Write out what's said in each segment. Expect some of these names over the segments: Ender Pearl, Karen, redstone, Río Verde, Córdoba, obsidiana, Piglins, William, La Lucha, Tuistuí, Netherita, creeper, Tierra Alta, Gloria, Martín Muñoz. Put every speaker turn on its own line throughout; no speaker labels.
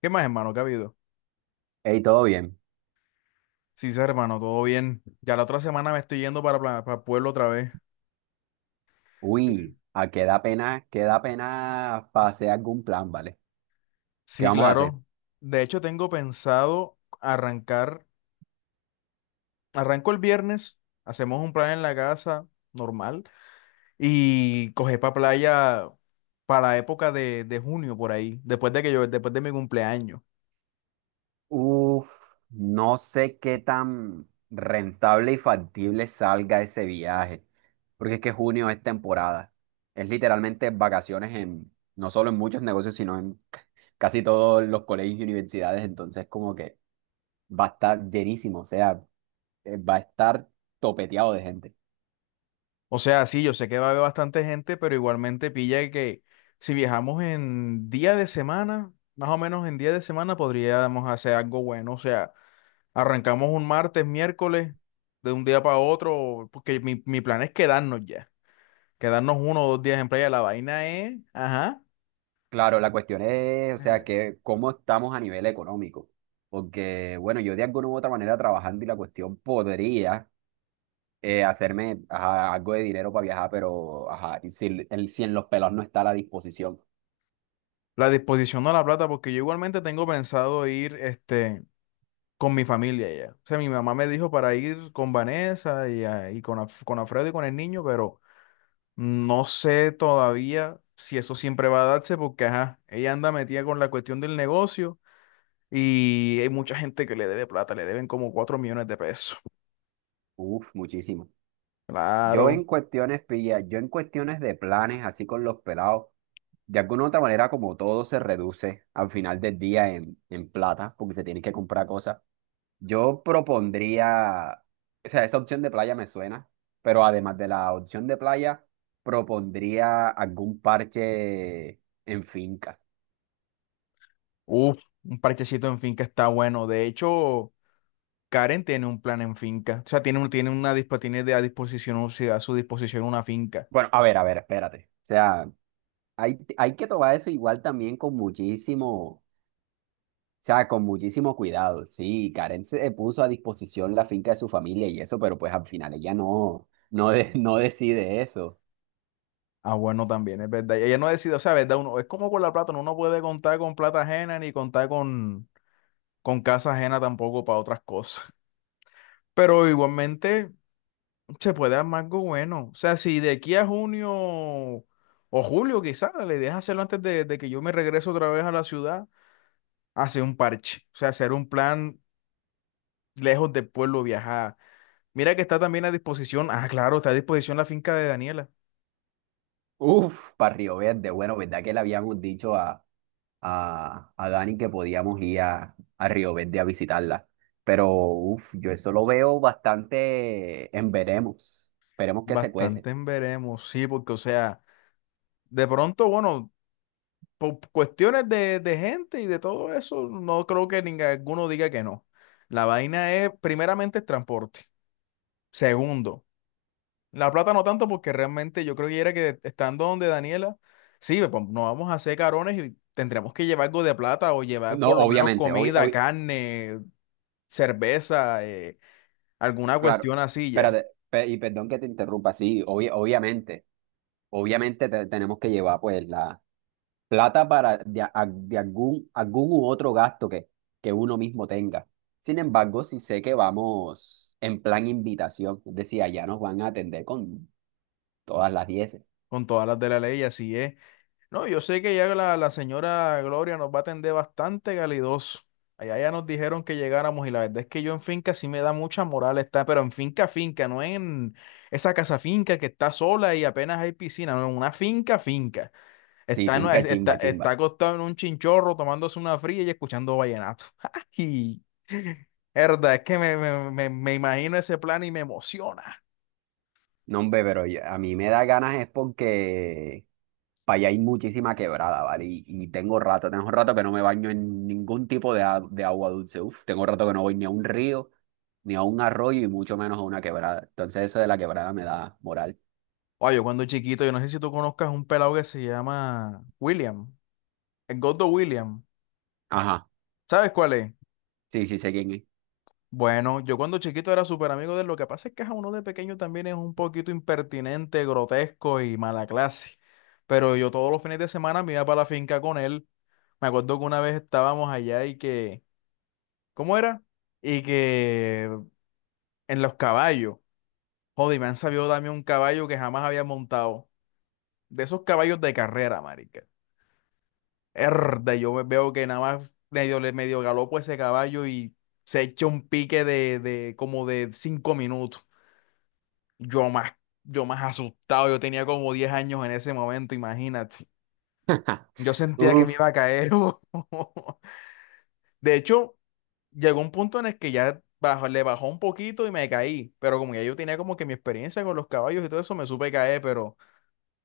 ¿Qué más, hermano? ¿Qué ha habido?
Hey, todo bien.
Sí, sí, hermano, todo bien. Ya la otra semana me estoy yendo para Pueblo otra vez. Sí,
Uy, a qué da pena para hacer algún plan, ¿vale? ¿Qué
sí,
vamos a hacer?
claro. De hecho, tengo pensado arrancar. Arranco el viernes, hacemos un plan en la casa, normal, y coger para playa para la época de junio, por ahí, después de mi cumpleaños.
Uf, no sé qué tan rentable y factible salga ese viaje, porque es que junio es temporada. Es literalmente vacaciones en, no solo en muchos negocios, sino en casi todos los colegios y universidades, entonces como que va a estar llenísimo, o sea, va a estar topeteado de gente.
O sea, sí, yo sé que va a haber bastante gente, pero igualmente pilla que si viajamos en día de semana, más o menos en día de semana, podríamos hacer algo bueno. O sea. Arrancamos un martes, miércoles, de un día para otro, porque mi plan es quedarnos ya, quedarnos uno o dos días en playa. La vaina es, ajá,
Claro, la cuestión es, o sea, que cómo estamos a nivel económico. Porque, bueno, yo de alguna u otra manera trabajando y la cuestión podría hacerme ajá, algo de dinero para viajar, pero ajá, y si, si en los pelos no está a la disposición.
la disposición de la plata, porque yo igualmente tengo pensado ir, este, con mi familia ya. O sea, mi mamá me dijo para ir con Vanessa y, y con, con Alfredo y con el niño, pero no sé todavía si eso siempre va a darse, porque, ajá, ella anda metida con la cuestión del negocio y hay mucha gente que le debe plata, le deben como 4 millones de pesos.
Uf, muchísimo. Yo
Claro.
en cuestiones, pilla, yo en cuestiones de planes, así con los pelados, de alguna u otra manera, como todo se reduce al final del día en plata, porque se tienen que comprar cosas. Yo propondría, o sea, esa opción de playa me suena, pero además de la opción de playa, propondría algún parche en finca.
Uf, un parchecito en finca está bueno. De hecho, Karen tiene un plan en finca. O sea, tiene, un- tiene una dispo- tiene de a disposición, o sea, a su disposición una finca.
Bueno, a ver, espérate. O sea, hay que tomar eso igual también con muchísimo, o sea, con muchísimo cuidado. Sí, Karen se puso a disposición la finca de su familia y eso, pero pues al final ella no, no, no decide eso.
Ah, bueno, también, es verdad. Y ella no ha decidido, o sea, verdad, uno, es como con la plata, uno no puede contar con plata ajena ni contar con casa ajena tampoco para otras cosas. Pero igualmente se puede armar algo bueno. O sea, si de aquí a junio o julio quizás, la idea es hacerlo antes de que yo me regrese otra vez a la ciudad hacer un parche, o sea, hacer un plan lejos del pueblo viajar. Mira que está también a disposición, ah, claro, está a disposición la finca de Daniela.
Uf, para Río Verde, bueno, ¿verdad que le habíamos dicho a, Dani que podíamos ir a Río Verde a visitarla? Pero uf, yo eso lo veo bastante en veremos. Esperemos que se cuece.
Bastante en veremos, sí, porque o sea, de pronto, bueno, por cuestiones de gente y de todo eso, no creo que ninguno diga que no. La vaina es, primeramente, el transporte. Segundo, la plata no tanto porque realmente yo creo que era que estando donde Daniela, sí, pues, no vamos a hacer carones y tendremos que llevar algo de plata o llevar
No,
por lo menos
obviamente,
comida, carne, cerveza, alguna
claro.
cuestión así ya,
Espérate, y perdón que te interrumpa, sí, obviamente. Obviamente tenemos que llevar pues la plata para de algún u otro gasto que uno mismo tenga. Sin embargo, sí sé que vamos en plan invitación, es decir, allá nos van a atender con todas las 10.
con todas las de la ley, así es. No, yo sé que ya la señora Gloria nos va a atender bastante calidoso. Allá ya nos dijeron que llegáramos y la verdad es que yo en finca sí me da mucha moral estar, pero en finca, finca, no en esa casa finca que está sola y apenas hay piscina, no, en una finca, finca.
Sí,
Está, en-
finca
está,
chimba,
está
chimba.
acostado en un chinchorro tomándose una fría y escuchando vallenato. ¡Ay! Herda, es que me imagino ese plan y me emociona.
No, hombre, pero a mí me da ganas es porque para allá hay muchísima quebrada, ¿vale? Y tengo rato que no me baño en ningún tipo de agua dulce. Uf, tengo rato que no voy ni a un río, ni a un arroyo y mucho menos a una quebrada. Entonces eso de la quebrada me da moral.
Oye, yo cuando chiquito, yo no sé si tú conozcas un pelado que se llama William, el Gordo William.
Ajá,
¿Sabes cuál es?
sí, sí, sé quién es.
Bueno, yo cuando chiquito era súper amigo de él. Lo que pasa es que a uno de pequeño también es un poquito impertinente, grotesco y mala clase. Pero yo todos los fines de semana me iba para la finca con él. Me acuerdo que una vez estábamos allá y que, ¿cómo era? Y que en los caballos, joder, me han sabido darme un caballo que jamás había montado. De esos caballos de carrera, marica. Erda, yo me veo que nada más medio, le medio galopo ese caballo y se echa un pique de como de 5 minutos. Yo más, yo más asustado, yo tenía como 10 años en ese momento, imagínate. Yo sentía que me iba
Uf,
a caer. De hecho, llegó un punto en el que ya le bajó un poquito y me caí, pero como ya yo tenía como que mi experiencia con los caballos y todo eso, me supe caer, pero...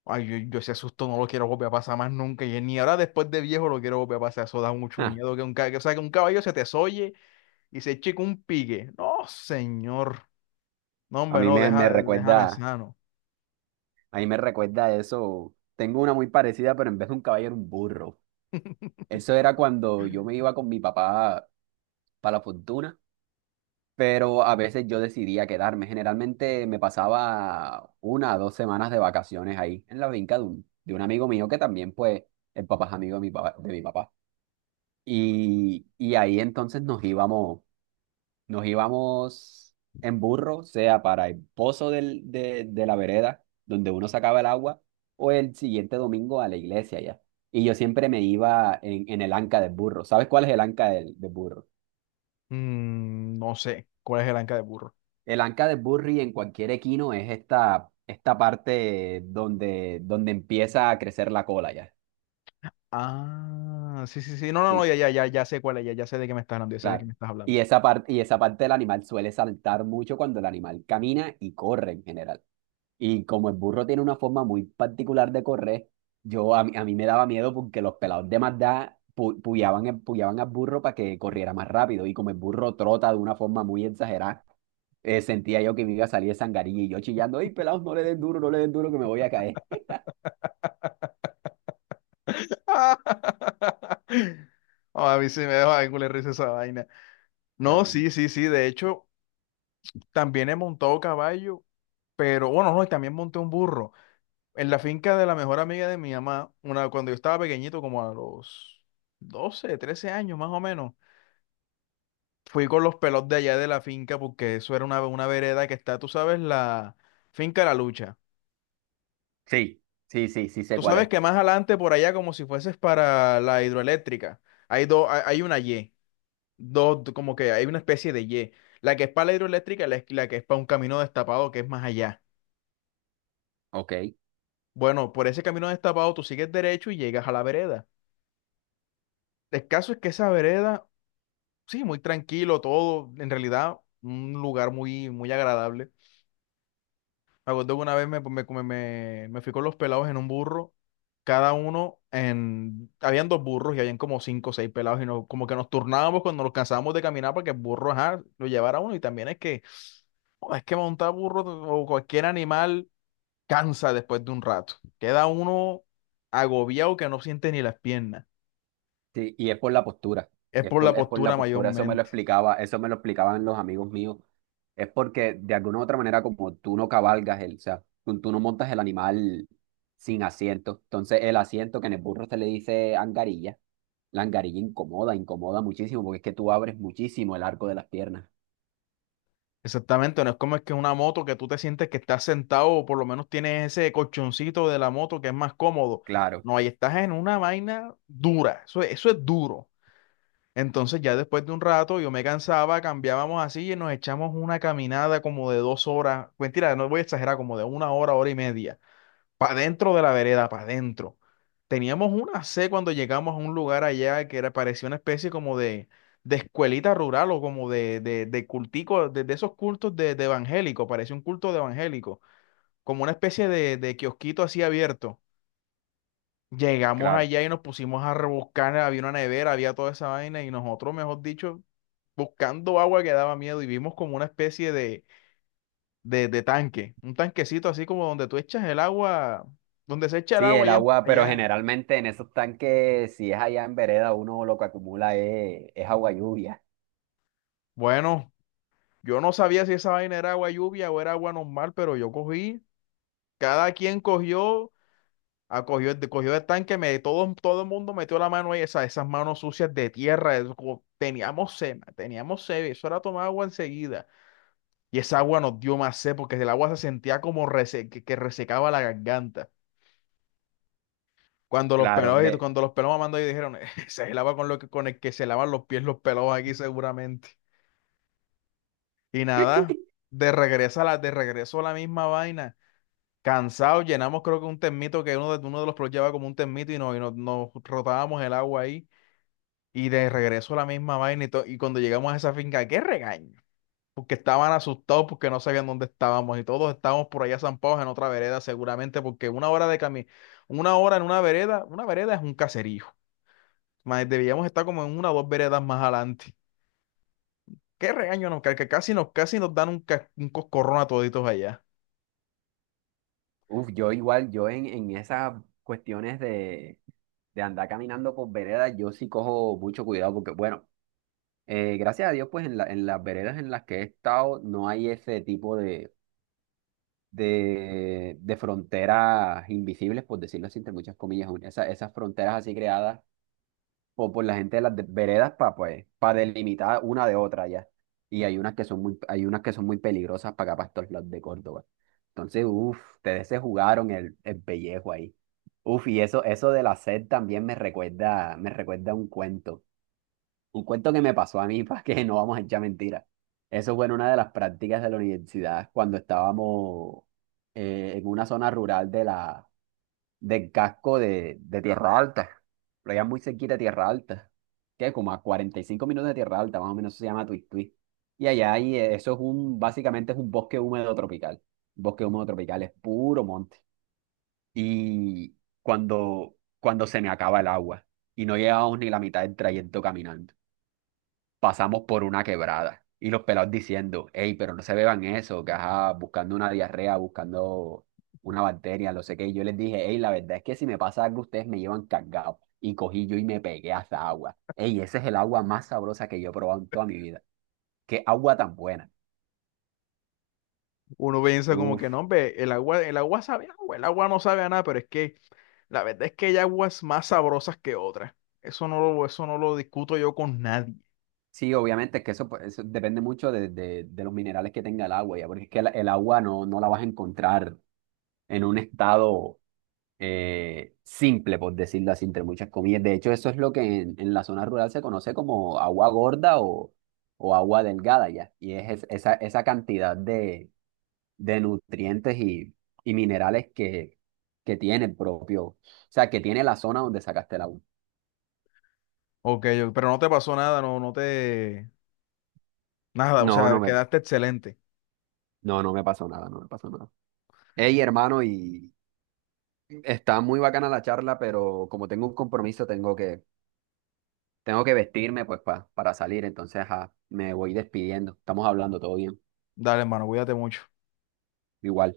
Ay, yo ese susto no lo quiero volver a pasar más nunca. Y ni ahora después de viejo lo quiero volver a pasar. Eso da mucho
ah,
miedo. Que, o sea, que un caballo se te solle y se eche con un pique. No, señor. No,
a
hombre,
mí
no,
me
deja, déjame
recuerda,
sano.
a mí me recuerda eso. Tengo una muy parecida, pero en vez de un caballo era un burro. Eso era cuando yo me iba con mi papá para la fortuna. Pero a veces yo decidía quedarme. Generalmente me pasaba 1 o 2 semanas de vacaciones ahí en la finca de un, amigo mío que también, pues, el papá es amigo de mi papá, de mi papá. Y ahí entonces nos íbamos en burro, sea para el pozo de la vereda, donde uno sacaba el agua, o el siguiente domingo a la iglesia ya. Y yo siempre me iba en, el anca del burro. ¿Sabes cuál es el anca del burro?
No sé. ¿Cuál es el anca de burro?
El anca de Burry en cualquier equino es esta, parte donde empieza a crecer la cola ya.
Ah, sí, sí, sí. No, no, no,
Sí,
ya, ya, ya, ya sé cuál es. Ya, ya sé de qué me estás hablando. Ya sé de qué
claro.
me estás
Y
hablando.
esa parte, y esa parte del animal suele saltar mucho cuando el animal camina y corre en general. Y como el burro tiene una forma muy particular de correr, a mí me daba miedo porque los pelados de Mazda puyaban al burro para que corriera más rápido. Y como el burro trota de una forma muy exagerada, sentía yo que me iba a salir de sangarilla y yo chillando, ¡ay, pelados, no le den duro, no le den duro que me voy a caer!
Ah, a mí sí me deja de culo de risa esa vaina. No,
Eh,
sí, sí, sí. De hecho, también he montado caballo, pero bueno, no, y también monté un burro. En la finca de la mejor amiga de mi mamá, una, cuando yo estaba pequeñito, como a los 12 13 años más o menos, fui con los pelos de allá de la finca porque eso era una vereda que está, tú sabes, la finca La Lucha.
sí, sí, sí, sí sé
Tú
cuál
sabes
es.
que más adelante por allá, como si fueses para la hidroeléctrica, hay una Y, dos, como que hay una especie de Y. La que es para la hidroeléctrica y la que es para un camino destapado que es más allá.
Ok,
Bueno, por ese camino destapado tú sigues derecho y llegas a la vereda. El caso es que esa vereda sí, muy tranquilo, todo, en realidad, un lugar muy, muy agradable. Me acuerdo que una vez me fui con los pelados en un burro, cada uno habían dos burros y habían como cinco o seis pelados y nos, como que nos turnábamos cuando nos cansábamos de caminar para que el burro, ajá, lo llevara uno y también es que, oh, es que montar burro o cualquier animal cansa después de un rato, queda uno agobiado que no siente ni las piernas,
sí, y es por la postura.
es
Es
por la
por, es por
postura
la postura. Eso me lo
mayormente.
explicaba, eso me lo explicaban los amigos míos. Es porque de alguna u otra manera, como tú no cabalgas el, o sea, tú no montas el animal sin asiento. Entonces, el asiento que en el burro se le dice angarilla, la angarilla incomoda, incomoda muchísimo, porque es que tú abres muchísimo el arco de las piernas.
Exactamente, no es como es que una moto que tú te sientes que estás sentado o por lo menos tienes ese colchoncito de la moto que es más cómodo.
Claro,
No, ahí estás en una vaina dura, eso, eso es duro. Entonces ya después de un rato yo me cansaba, cambiábamos así y nos echamos una caminada como de 2 horas, mentira, no voy a exagerar, como de una hora, hora y media para dentro de la vereda, para adentro. Teníamos una C cuando llegamos a un lugar allá que era, parecía una especie como de escuelita rural o como de, de cultico, de esos cultos de evangélico, parecía un culto de evangélico, como una especie de kiosquito así abierto. Llegamos
claro.
allá y nos pusimos a rebuscar, había una nevera, había toda esa vaina y nosotros, mejor dicho, buscando agua que daba miedo y vimos como una especie de de tanque, un tanquecito así como donde tú echas el agua, donde se echa el
Sí,
agua
el
allá,
agua, pero
allá.
generalmente en esos tanques, si es allá en vereda, uno lo que acumula es agua lluvia.
Bueno, yo no sabía si esa vaina era agua lluvia o era agua normal, pero yo cogí, cada quien cogió, cogió el tanque, todo, todo el mundo metió la mano ahí, esas manos sucias de tierra, eso teníamos sed, ma, teníamos sed, eso era tomar agua enseguida. Y esa agua nos dio más sed porque el agua se sentía como que resecaba la garganta. Cuando los
Claro,
pelados, cuando los pelados mamando y dijeron, se lava con lo que, con el que se lavan los pies los pelados aquí seguramente. Y nada, de regreso a la misma vaina. Cansados, llenamos creo que un termito que uno de los pelados llevaba como un termito y nos rotábamos el agua ahí. Y de regreso a la misma vaina y cuando llegamos a esa finca, qué regaño. Porque estaban asustados porque no sabían dónde estábamos y todos estábamos por allá zampados en otra vereda seguramente porque una hora de camino, una hora en una vereda es un caserío. Mae, debíamos estar como en una o dos veredas más adelante. Qué regaño nos cae, que casi nos dan un coscorrón a toditos allá.
uf, yo igual, yo en esas cuestiones de andar caminando por veredas, yo sí cojo mucho cuidado porque, bueno, gracias a Dios, pues en las veredas en las que he estado no hay ese tipo de fronteras invisibles, por decirlo así, entre muchas comillas, esas fronteras así creadas o por la gente de las veredas para pues, para delimitar una de otra ya. Y hay unas que son muy peligrosas para acá, para estos lados de Córdoba. Entonces, uff, ustedes se jugaron el pellejo ahí. Uf, y eso de la sed también me recuerda un cuento. Un cuento que me pasó a mí, para que no vamos a echar mentiras. Eso fue en una de las prácticas de la universidad cuando estábamos en una zona rural de la, del casco de Tierra Alta. Lo llaman muy cerquita de Tierra Alta. Que como a 45 minutos de Tierra Alta, más o menos se llama Tuistuí. Y allá hay, básicamente es un bosque húmedo tropical. Bosque húmedo tropical es puro monte. Y cuando se me acaba el agua y no llevamos ni la mitad del trayecto caminando pasamos por una quebrada. Y los pelados diciendo, hey, pero no se beban eso, que ajá, buscando una diarrea, buscando una bacteria, no sé qué. Y yo les dije, hey, la verdad es que si me pasa algo, ustedes me llevan cargado. Y cogí yo y me pegué a esa agua. Hey, esa es el agua más sabrosa que yo he probado en toda mi vida. Qué agua tan buena.
Uno piensa como que
Uf.
no, hombre, el agua sabe a agua, el agua no sabe a nada, pero es que la verdad es que hay aguas más sabrosas que otras. Eso no lo discuto yo con nadie.
Sí, obviamente es que eso, pues, eso depende mucho de los minerales que tenga el agua, ya, porque es que el agua no la vas a encontrar en un estado simple, por decirlo así, entre muchas comillas. De hecho, eso es lo que en, la zona rural se conoce como agua gorda o agua delgada ya. Y esa cantidad de nutrientes y minerales que tiene el propio, o sea, que tiene la zona donde sacaste el agua.
Ok, pero no te pasó nada, no, nada, o
No, no
sea,
me,
quedaste excelente.
no, no me pasó nada, no me pasó nada. Hey, hermano, y está muy bacana la charla, pero como tengo un compromiso, tengo que, vestirme pues para salir, entonces ajá, me voy despidiendo. Estamos hablando todo bien.
Dale, hermano, cuídate mucho.
Igual.